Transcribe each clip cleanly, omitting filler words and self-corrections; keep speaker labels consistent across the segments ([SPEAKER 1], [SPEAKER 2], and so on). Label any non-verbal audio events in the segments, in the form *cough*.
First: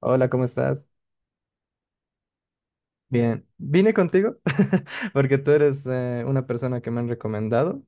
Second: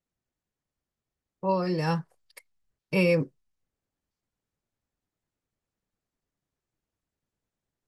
[SPEAKER 1] Hola, ¿cómo estás?
[SPEAKER 2] Hola, eh,
[SPEAKER 1] Bien, vine contigo *laughs* porque tú eres una persona que me han recomendado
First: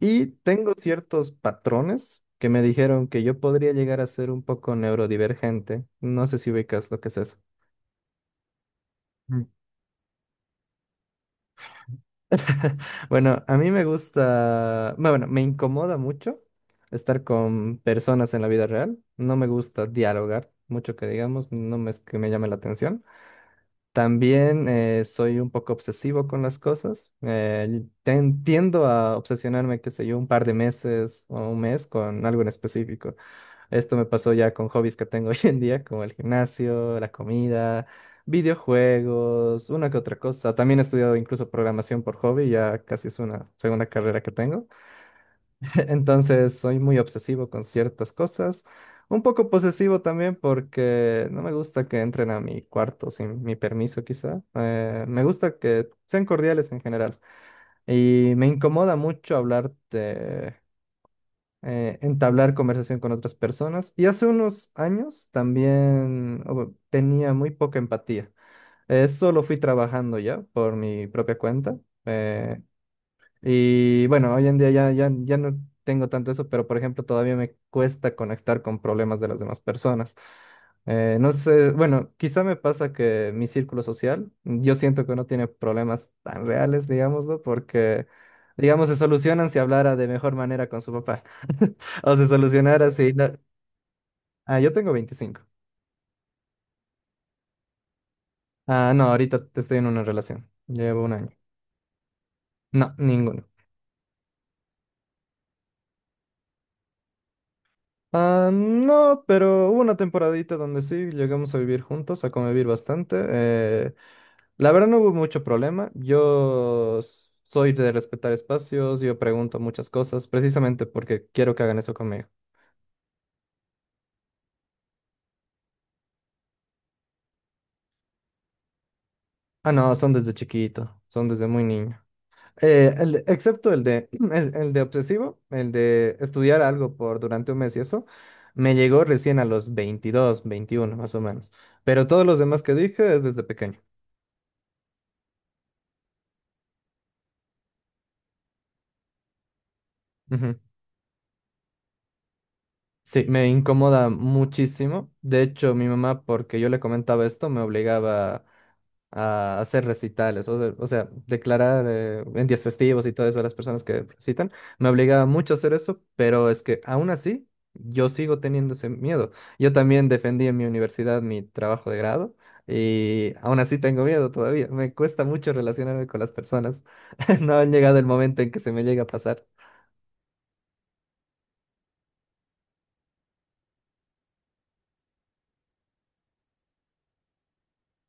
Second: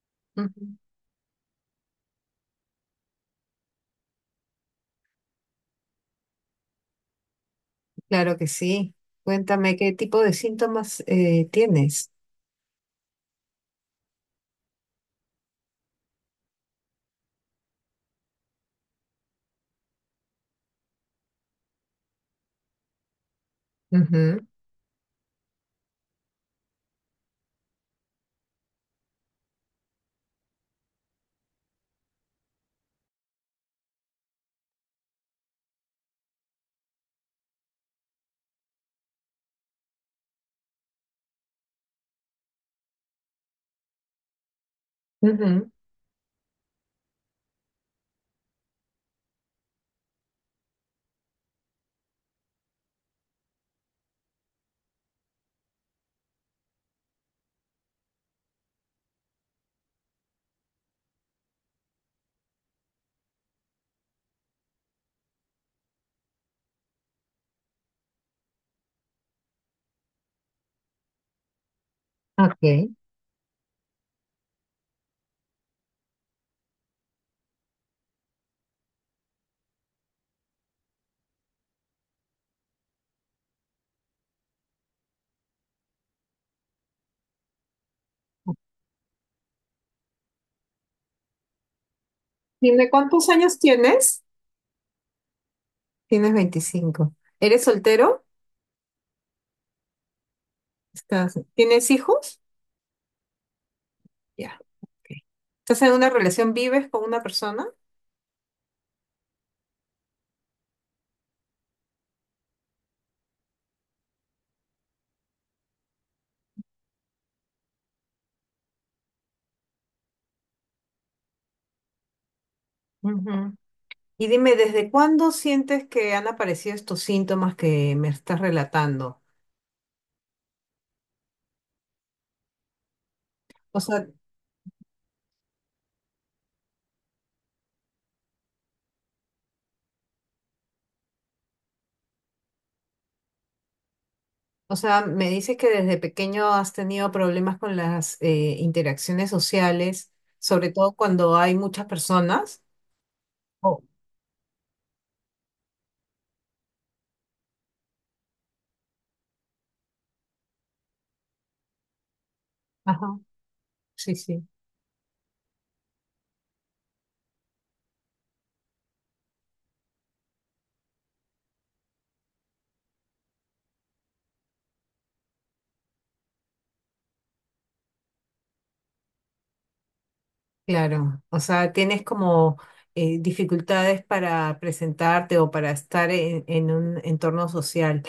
[SPEAKER 1] y tengo
[SPEAKER 2] ujú,
[SPEAKER 1] ciertos patrones que me dijeron que yo podría llegar a ser un poco neurodivergente. No sé si ubicas lo que es eso.
[SPEAKER 2] claro que sí.
[SPEAKER 1] Mm.
[SPEAKER 2] Cuéntame qué tipo de síntomas tienes.
[SPEAKER 1] *laughs* Bueno, a mí me gusta, bueno, me incomoda mucho estar con personas en la vida real. No me gusta dialogar mucho que digamos, no me es que me llame la atención.
[SPEAKER 2] Ujú,
[SPEAKER 1] También soy un poco obsesivo con las cosas. Tiendo a obsesionarme, qué sé yo, un par de meses o un mes con algo en específico. Esto me pasó ya con hobbies que tengo *laughs* hoy en día, como el gimnasio, la comida, videojuegos, una que otra cosa. También he estudiado incluso programación por hobby, ya casi es una segunda carrera que tengo.
[SPEAKER 2] ujú,
[SPEAKER 1] *laughs* Entonces soy muy obsesivo con ciertas cosas, un poco posesivo también porque no me gusta que entren a mi cuarto sin mi permiso quizá. Me gusta que sean cordiales en general y me incomoda mucho entablar conversación con otras personas. Y hace unos años también oh, tenía muy poca empatía. Eso lo fui trabajando ya por mi propia cuenta. Eh,
[SPEAKER 2] ok.
[SPEAKER 1] y bueno, hoy en día ya, ya, ya no tengo tanto eso, pero por ejemplo todavía me cuesta conectar con problemas de las demás personas. No sé, bueno, quizá me pasa que mi círculo social, yo siento que no tiene problemas tan reales, digámoslo, porque, digamos, se solucionan si hablara de mejor manera con su papá. *laughs* O se solucionara
[SPEAKER 2] Dime,
[SPEAKER 1] si
[SPEAKER 2] ¿cuántos
[SPEAKER 1] no-
[SPEAKER 2] años tienes?
[SPEAKER 1] Ah, yo tengo 25.
[SPEAKER 2] Tienes 25. ¿Eres soltero?
[SPEAKER 1] Ah, no, ahorita estoy en una relación. Llevo un año.
[SPEAKER 2] Estás, ¿tienes hijos?
[SPEAKER 1] No, ninguno.
[SPEAKER 2] Ya, ok. ¿Estás en una relación? ¿Vives con una persona?
[SPEAKER 1] Ah, no, pero hubo una temporadita donde sí llegamos a vivir juntos, a convivir bastante. La verdad no hubo mucho problema. Yo soy de respetar espacios, yo pregunto muchas cosas, precisamente porque quiero que hagan eso conmigo.
[SPEAKER 2] Ujú. Y dime, ¿desde cuándo sientes que han aparecido estos síntomas que me estás relatando?
[SPEAKER 1] Ah, no, son desde chiquito, son desde muy niño. Excepto
[SPEAKER 2] O
[SPEAKER 1] el
[SPEAKER 2] sea,
[SPEAKER 1] de, *clears throat* el de obsesivo, el de estudiar algo por durante un mes y eso, me llegó recién a los 22, 21 más o menos. Pero todos los demás que dije es desde pequeño.
[SPEAKER 2] O sea, me dices que desde pequeño has tenido problemas con las interacciones sociales, sobre todo cuando hay muchas personas.
[SPEAKER 1] Sí, me
[SPEAKER 2] Oh.
[SPEAKER 1] incomoda muchísimo. De hecho, mi mamá, porque yo le comentaba esto, me obligaba a hacer recitales, declarar en días festivos
[SPEAKER 2] Ajá,
[SPEAKER 1] y todo eso a las personas que
[SPEAKER 2] sí, sí,
[SPEAKER 1] recitan. Me obligaba mucho a hacer eso, pero es que aún así yo sigo teniendo ese miedo. Yo también defendí en mi universidad mi trabajo de grado y aún así tengo miedo todavía. Me cuesta mucho relacionarme con las personas. *laughs* No ha llegado el momento en que se me llegue a pasar.
[SPEAKER 2] claro. O sea, tienes como dificultades para presentarte o para estar en un entorno social.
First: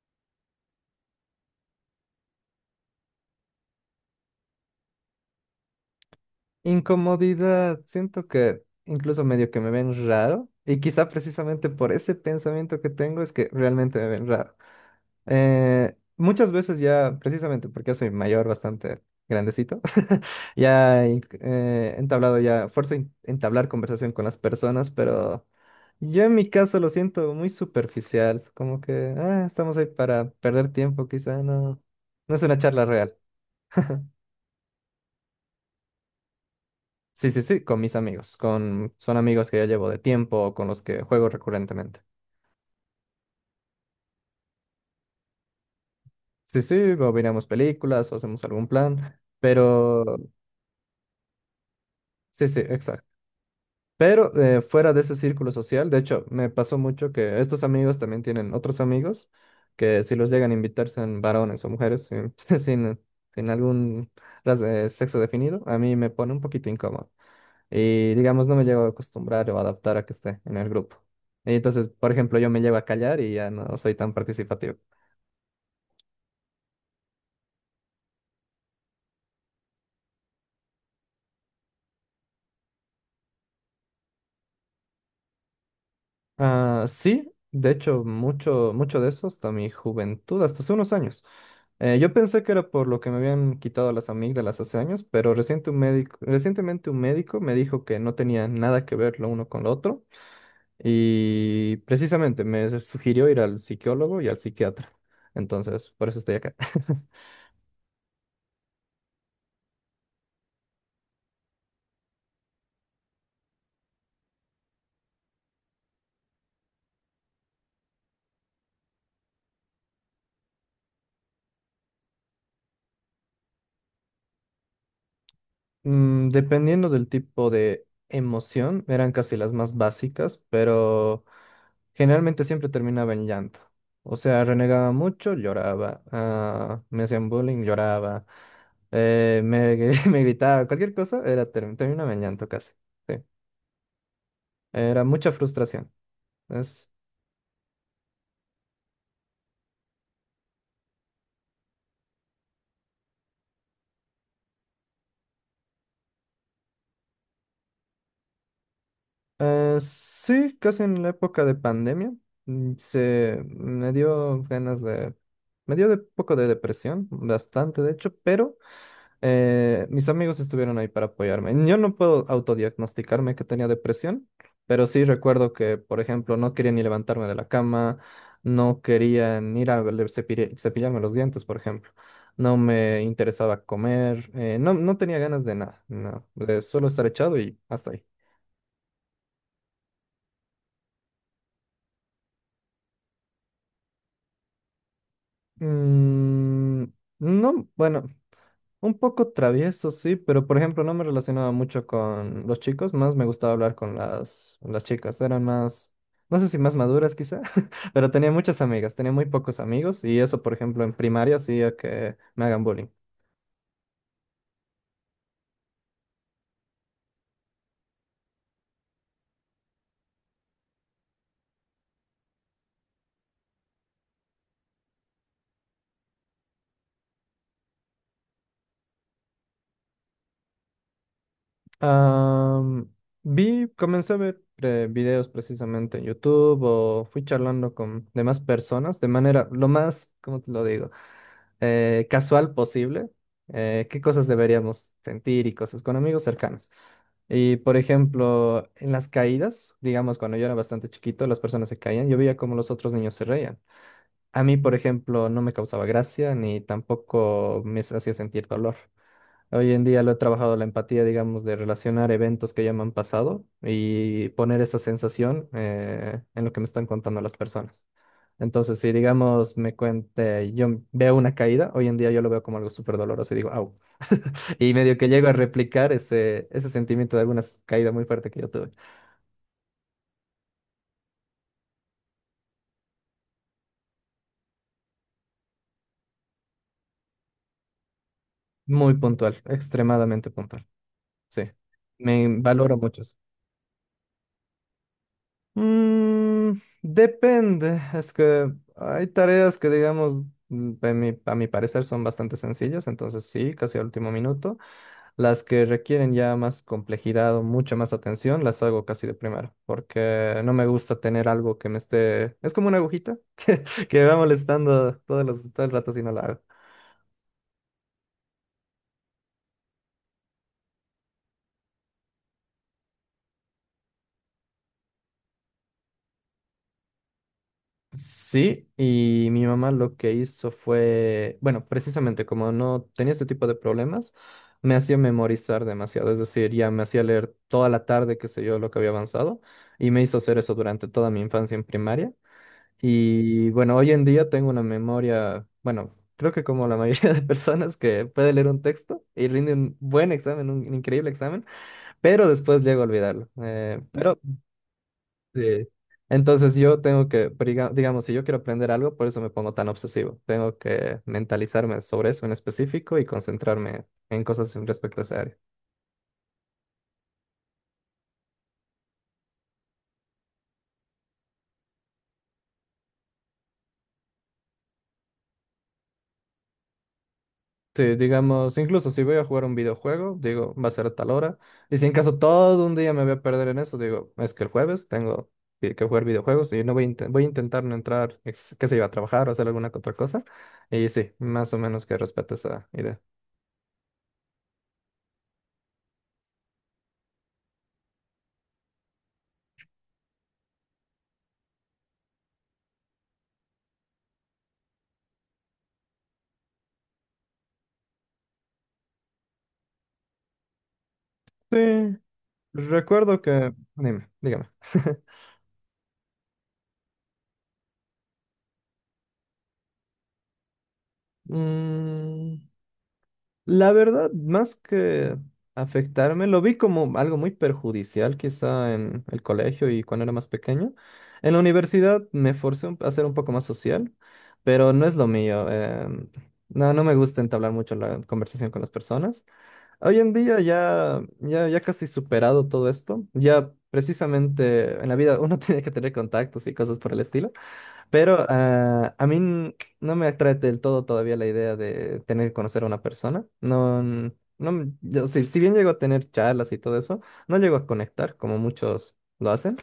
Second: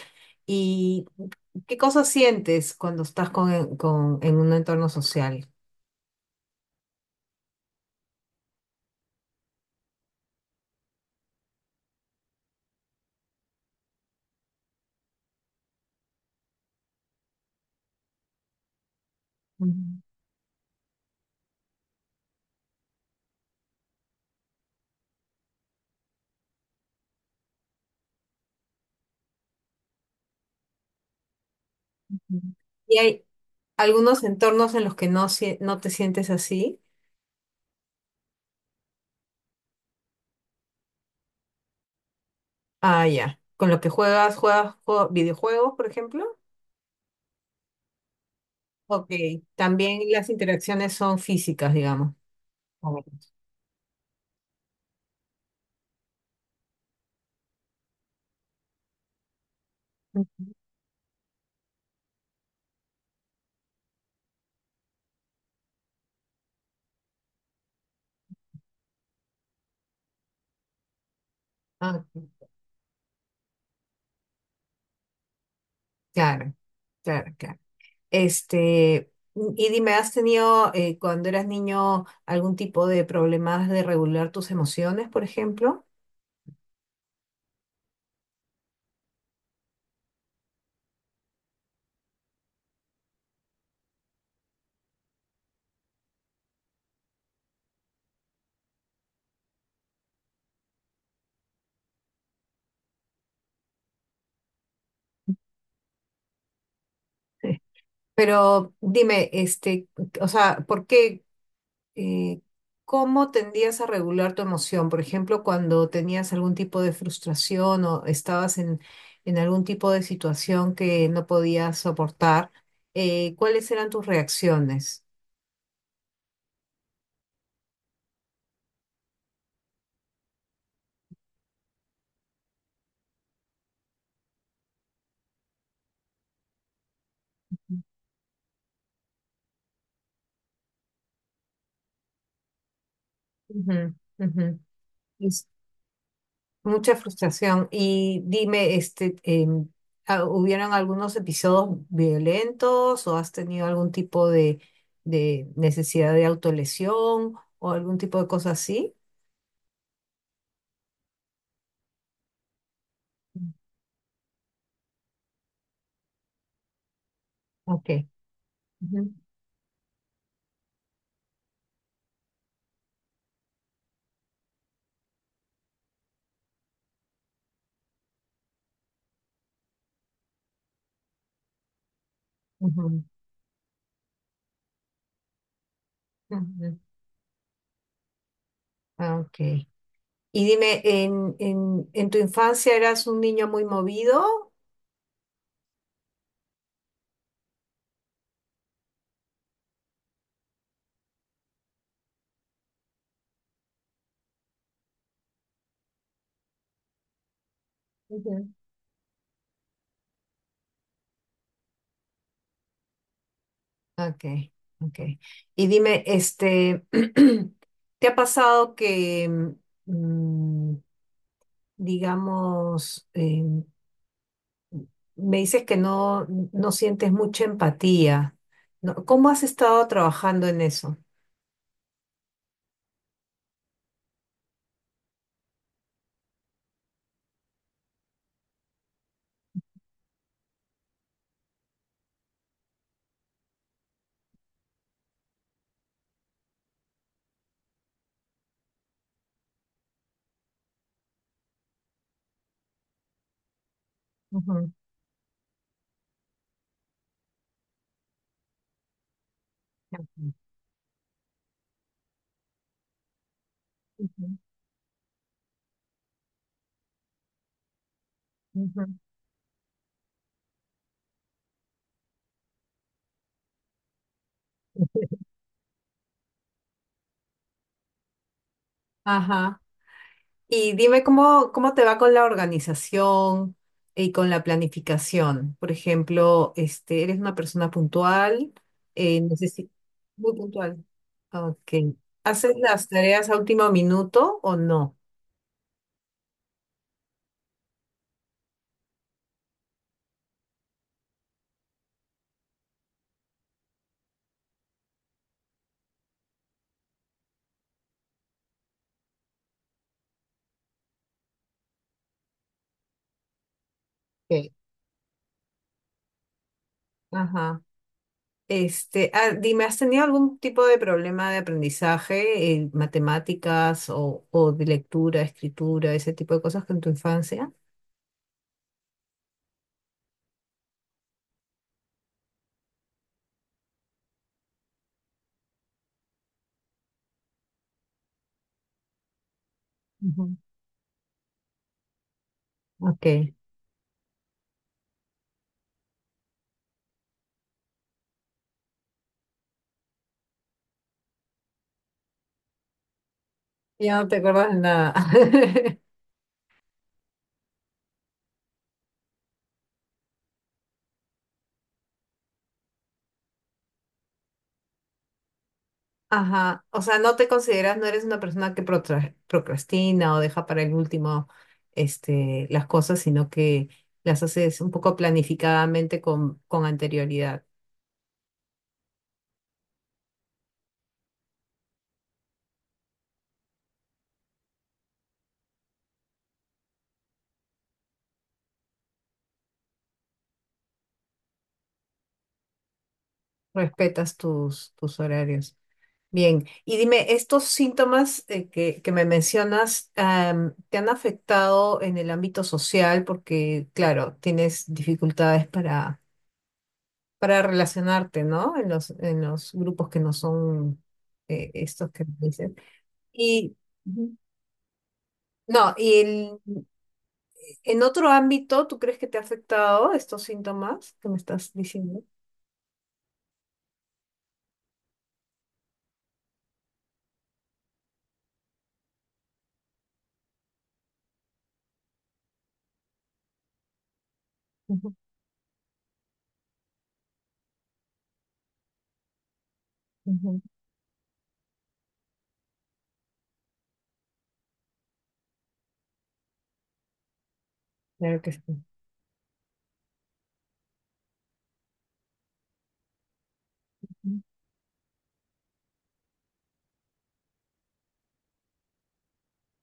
[SPEAKER 2] ¿Y qué cosas sientes cuando estás con- en un entorno social?
[SPEAKER 1] Incomodidad, siento que incluso medio que me ven raro y quizá precisamente por ese pensamiento que tengo es que realmente me ven raro. Muchas veces ya, precisamente porque yo soy mayor, bastante
[SPEAKER 2] Ujú,
[SPEAKER 1] grandecito, *laughs* ya he entablado ya, fuerzo entablar conversación con las personas, pero yo en mi caso lo siento muy superficial, es como que ah, estamos ahí para perder tiempo, quizá no, no
[SPEAKER 2] ujú.
[SPEAKER 1] es una charla
[SPEAKER 2] ¿Y
[SPEAKER 1] real.
[SPEAKER 2] hay algunos entornos en los que sie- no te sientes así?
[SPEAKER 1] Sí, sí, sí, con mis amigos, con son amigos que ya llevo de tiempo, con los que juego recurrentemente.
[SPEAKER 2] Ah, ya. Con lo que juegas, juegas jue- videojuegos, por ejemplo.
[SPEAKER 1] Sí, sí, o miramos películas o hacemos algún
[SPEAKER 2] Ok.
[SPEAKER 1] plan,
[SPEAKER 2] También
[SPEAKER 1] pero
[SPEAKER 2] las interacciones son físicas, digamos.
[SPEAKER 1] sí, sí,
[SPEAKER 2] Como-
[SPEAKER 1] exacto. Pero fuera de ese círculo social, de hecho, me pasó mucho que estos amigos también tienen otros amigos que si los llegan a
[SPEAKER 2] ujú.
[SPEAKER 1] invitar sean varones o mujeres, sin, *laughs* sin algún sexo definido, a mí me pone un poquito incómodo. Y digamos, no me llego a acostumbrar o adaptar a que esté en el grupo. Y entonces,
[SPEAKER 2] Ah,
[SPEAKER 1] por ejemplo,
[SPEAKER 2] ok.
[SPEAKER 1] yo me llevo a callar y ya no soy tan participativo.
[SPEAKER 2] Claro, claro, claro. Este, y dime, ¿has tenido cuando eras niño algún tipo de problemas de regular tus emociones, por ejemplo?
[SPEAKER 1] Ah, sí, de hecho, mucho, mucho de eso hasta mi juventud, hasta hace unos años. Yo pensé que era por lo que me habían quitado las amígdalas hace años, pero recientemente un médico me dijo que no tenía nada que ver lo uno con lo otro y precisamente me sugirió ir al psicólogo y al psiquiatra. Entonces, por eso estoy acá. *laughs*
[SPEAKER 2] Sí. Pero dime, este, o sea, ¿por qué, eh, cómo tendías a regular tu emoción? Por ejemplo, cuando tenías algún tipo de frustración o estabas en algún tipo de situación que no podías soportar, ¿cuáles eran tus reacciones?
[SPEAKER 1] Mm, dependiendo del tipo de emoción, eran casi las más básicas, pero generalmente siempre terminaba en llanto. O sea, renegaba mucho, lloraba. Ah, me hacían bullying, lloraba. *laughs* Me gritaba, cualquier cosa, era terminaba en llanto casi. Sí.
[SPEAKER 2] Ujú, ujú.
[SPEAKER 1] Era
[SPEAKER 2] Y-
[SPEAKER 1] mucha frustración. Es-
[SPEAKER 2] mucha frustración. Y dime, este, ¿hubieron algunos episodios violentos o has tenido algún tipo de necesidad de autolesión o algún tipo de cosa así?
[SPEAKER 1] sí, casi en la época de pandemia, mm, se me dio ganas de... Me dio de poco de depresión, bastante
[SPEAKER 2] Ok.
[SPEAKER 1] de hecho, pero...
[SPEAKER 2] Ujú,
[SPEAKER 1] Mis amigos estuvieron ahí para apoyarme. Yo no puedo autodiagnosticarme que tenía depresión, pero sí recuerdo que, por ejemplo, no quería ni levantarme de la cama, no quería ni ir a cepillarme los dientes, por ejemplo. No me
[SPEAKER 2] ujú,
[SPEAKER 1] interesaba comer, no, no tenía ganas de nada, no, de
[SPEAKER 2] ujú.
[SPEAKER 1] solo estar echado y hasta ahí.
[SPEAKER 2] Ah, ok. Y dime, en tu infancia eras un niño muy movido?
[SPEAKER 1] Mm, no, bueno, un poco travieso, sí, pero por ejemplo no me relacionaba mucho con los chicos, más me gustaba hablar con las chicas, eran más, no sé si más maduras quizá, *laughs* pero tenía
[SPEAKER 2] Ujú.
[SPEAKER 1] muchas amigas, tenía muy pocos amigos y eso por ejemplo en primaria hacía que me hagan bullying.
[SPEAKER 2] Ok, ok. Y dime, este, *clears throat* ¿te ha pasado que... mm, digamos, me dices que no sientes mucha empatía. ¿No? ¿Cómo has estado trabajando en eso?
[SPEAKER 1] Am, Comencé a ver videos precisamente en YouTube o fui charlando con demás personas de manera lo más, ¿cómo te lo digo? Casual posible, qué cosas deberíamos sentir y cosas con amigos cercanos. Y por ejemplo, en las caídas, digamos, cuando yo era bastante chiquito, las personas se caían, yo veía cómo los otros niños se reían. A mí,
[SPEAKER 2] Ujú,
[SPEAKER 1] por ejemplo, no me causaba gracia ni tampoco me hacía sentir dolor. Hoy en día lo he trabajado la empatía, digamos, de relacionar eventos que ya me han pasado y
[SPEAKER 2] ujú,
[SPEAKER 1] poner esa sensación en lo que me están contando las personas. Entonces,
[SPEAKER 2] ujú.
[SPEAKER 1] si digamos, me cuente, yo veo una caída, hoy en día yo lo veo como algo súper doloroso y digo, au. Y medio que llego a replicar ese sentimiento de alguna caída muy fuerte que yo tuve.
[SPEAKER 2] Ajá. Y dime cómo, cómo te va con la organización y con la planificación. Por ejemplo, este, ¿eres una persona puntual?
[SPEAKER 1] Muy
[SPEAKER 2] Eh,
[SPEAKER 1] puntual,
[SPEAKER 2] necesi-
[SPEAKER 1] extremadamente
[SPEAKER 2] Muy
[SPEAKER 1] puntual.
[SPEAKER 2] puntual.
[SPEAKER 1] Sí,
[SPEAKER 2] Ok.
[SPEAKER 1] me
[SPEAKER 2] ¿Haces
[SPEAKER 1] valoro
[SPEAKER 2] las
[SPEAKER 1] mucho eso.
[SPEAKER 2] tareas a último minuto o no?
[SPEAKER 1] Mm, depende, es que hay tareas que, digamos, a mi parecer son bastante sencillas, entonces sí, casi al último minuto. Las que requieren ya más complejidad o mucha más atención, las hago casi de primero, porque no me gusta tener algo que me esté... Es como una agujita *laughs* que me va
[SPEAKER 2] Ok.
[SPEAKER 1] molestando todo el rato si no la hago.
[SPEAKER 2] Ajá. Este, dime, ¿has tenido algún tipo de problema de aprendizaje en matemáticas o de lectura, escritura, ese tipo de cosas con tu infancia?
[SPEAKER 1] Sí, y mi mamá lo que hizo fue, bueno, precisamente como no tenía este tipo de problemas, me hacía memorizar demasiado, es decir, ya me hacía leer toda la tarde, qué sé yo, lo que había avanzado, y me hizo
[SPEAKER 2] Ujú.
[SPEAKER 1] hacer eso durante toda mi infancia en primaria.
[SPEAKER 2] Ok,
[SPEAKER 1] Y bueno, hoy en día tengo una memoria, bueno, creo que como la mayoría *laughs* de personas que puede leer un texto y rinde un buen examen, un increíble examen, pero después llego a olvidarlo. Eh,
[SPEAKER 2] ya no te
[SPEAKER 1] pero
[SPEAKER 2] acuerdas de nada.
[SPEAKER 1] sí.
[SPEAKER 2] *laughs*
[SPEAKER 1] Entonces yo tengo que, digamos, si yo quiero aprender algo, por eso me pongo tan obsesivo. Tengo que mentalizarme sobre eso en específico y concentrarme en cosas respecto a esa área.
[SPEAKER 2] Ajá, o sea, no te consideras, no eres una persona que protra- procrastina o deja para el último, este, las cosas, sino que las haces un poco planificadamente con anterioridad.
[SPEAKER 1] Sí, digamos, incluso si voy a jugar un videojuego, digo, va a ser a tal hora. Y si en caso todo un día me voy a perder en eso, digo, es que el jueves tengo que jugar videojuegos y no voy a intentar no entrar, qué sé yo, a trabajar o hacer alguna que otra cosa. Y sí, más o menos que respeto esa idea.
[SPEAKER 2] Respetas tus, tus horarios. Bien, y dime, ¿estos síntomas que me mencionas am, te han afectado en el ámbito social? Porque, claro, tienes dificultades para relacionarte, ¿no? En en los grupos que no son
[SPEAKER 1] Sí,
[SPEAKER 2] estos que me dices.
[SPEAKER 1] recuerdo que...
[SPEAKER 2] Y,
[SPEAKER 1] Dime,
[SPEAKER 2] ujú.
[SPEAKER 1] dígame. *laughs*
[SPEAKER 2] No, y el- en otro ámbito, ¿tú crees que te ha afectado estos síntomas que me estás diciendo?
[SPEAKER 1] Mm, la verdad, más que afectarme, lo vi como algo muy perjudicial quizá en el colegio y cuando era más pequeño. En la universidad me forcé a ser un poco más social, pero no
[SPEAKER 2] Ujú,
[SPEAKER 1] es lo mío. No, no me gusta entablar mucho la conversación con las personas. Hoy en día
[SPEAKER 2] ujú,
[SPEAKER 1] ya, ya, ya casi superado todo esto. Ya precisamente en la vida uno *laughs* tiene que tener contactos y cosas por el estilo.
[SPEAKER 2] claro
[SPEAKER 1] Pero
[SPEAKER 2] que sí.
[SPEAKER 1] a mí no me atrae del todo todavía la idea de tener que conocer a una persona. No,
[SPEAKER 2] Ujú,
[SPEAKER 1] no, yo, si bien llego a tener charlas y todo eso, no llego a conectar como muchos lo hacen.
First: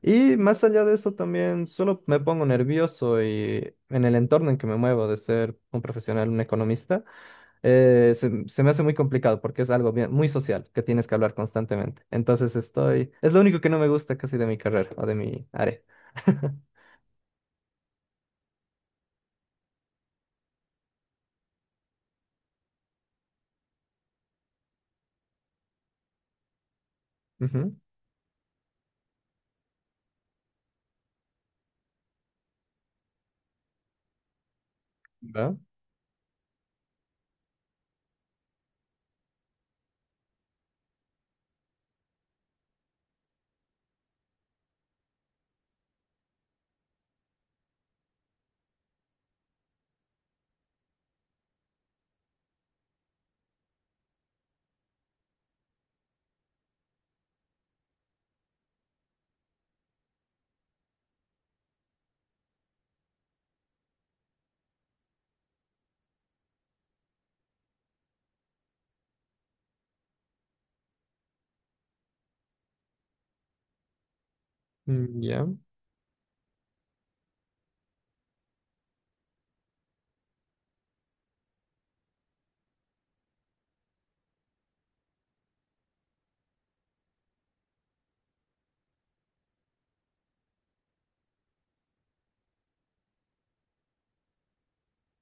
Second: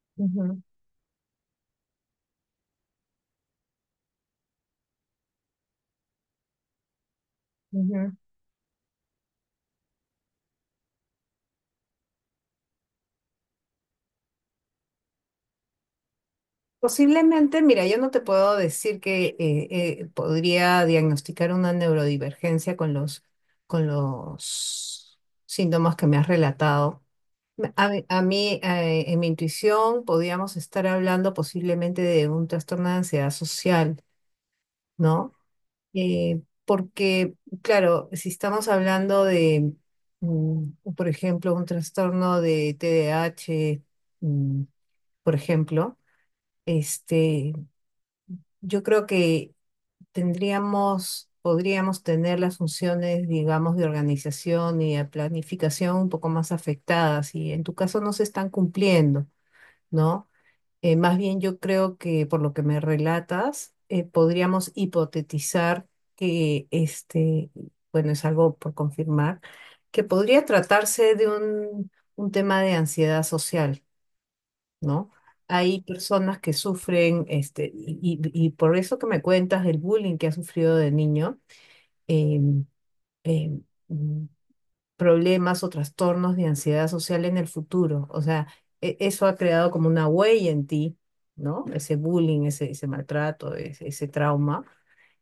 [SPEAKER 1] Y
[SPEAKER 2] ujú,
[SPEAKER 1] más allá de eso también solo me pongo nervioso y en el entorno en que me muevo de ser un profesional, un economista,
[SPEAKER 2] ujú.
[SPEAKER 1] se me hace muy complicado porque es algo muy social que tienes que hablar constantemente. Entonces estoy, es lo único que no me gusta casi de mi carrera o de mi área. *laughs*
[SPEAKER 2] Posiblemente, mira, yo no te puedo decir que podría diagnosticar una neurodivergencia con con los síntomas que me has relatado.
[SPEAKER 1] Ujú,
[SPEAKER 2] A mí, en mi intuición, podíamos estar hablando posiblemente de un trastorno de ansiedad social, ¿no?
[SPEAKER 1] ¿va?
[SPEAKER 2] Porque, claro, si estamos hablando de, mm, por ejemplo, un trastorno de TDAH, mm, por ejemplo, este yo creo que tendríamos, podríamos tener las funciones, digamos, de organización y de planificación un poco más afectadas y en tu caso no se están cumpliendo, ¿no? Más bien yo creo que por lo que me relatas, podríamos hipotetizar que este, bueno, es algo por confirmar, que podría tratarse de un tema de ansiedad social. ¿No?
[SPEAKER 1] Mm, ya,
[SPEAKER 2] Hay personas que sufren, este, y por eso que me cuentas del bullying que has sufrido de niño, em, em, mm, problemas o trastornos de ansiedad social en el futuro. O sea, e- eso ha creado como una huella en ti, ¿no? Ese bullying, ese maltrato, ese trauma.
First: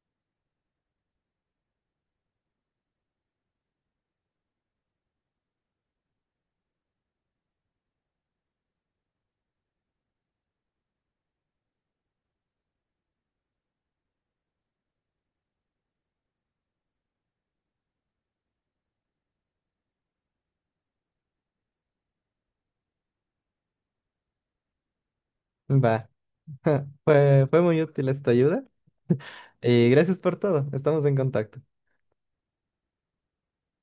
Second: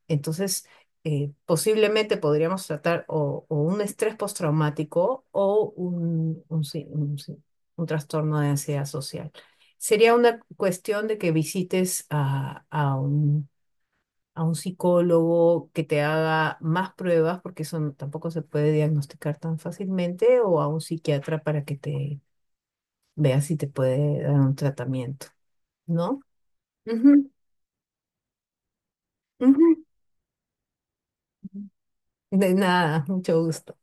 [SPEAKER 2] Entonces, posiblemente podríamos tratar o un estrés postraumático o un trastorno de ansiedad social. Sería una cuestión de que visites a un psicólogo que te haga más pruebas, porque eso no- tampoco se puede diagnosticar tan fácilmente, o a un psiquiatra para que te vea si te puede dar un tratamiento,
[SPEAKER 1] va.
[SPEAKER 2] ¿no?
[SPEAKER 1] *laughs*
[SPEAKER 2] Ujú,
[SPEAKER 1] Fue muy útil esta ayuda.
[SPEAKER 2] ujú.
[SPEAKER 1] Y gracias por todo. Estamos en contacto.
[SPEAKER 2] De nada, *laughs* mucho gusto.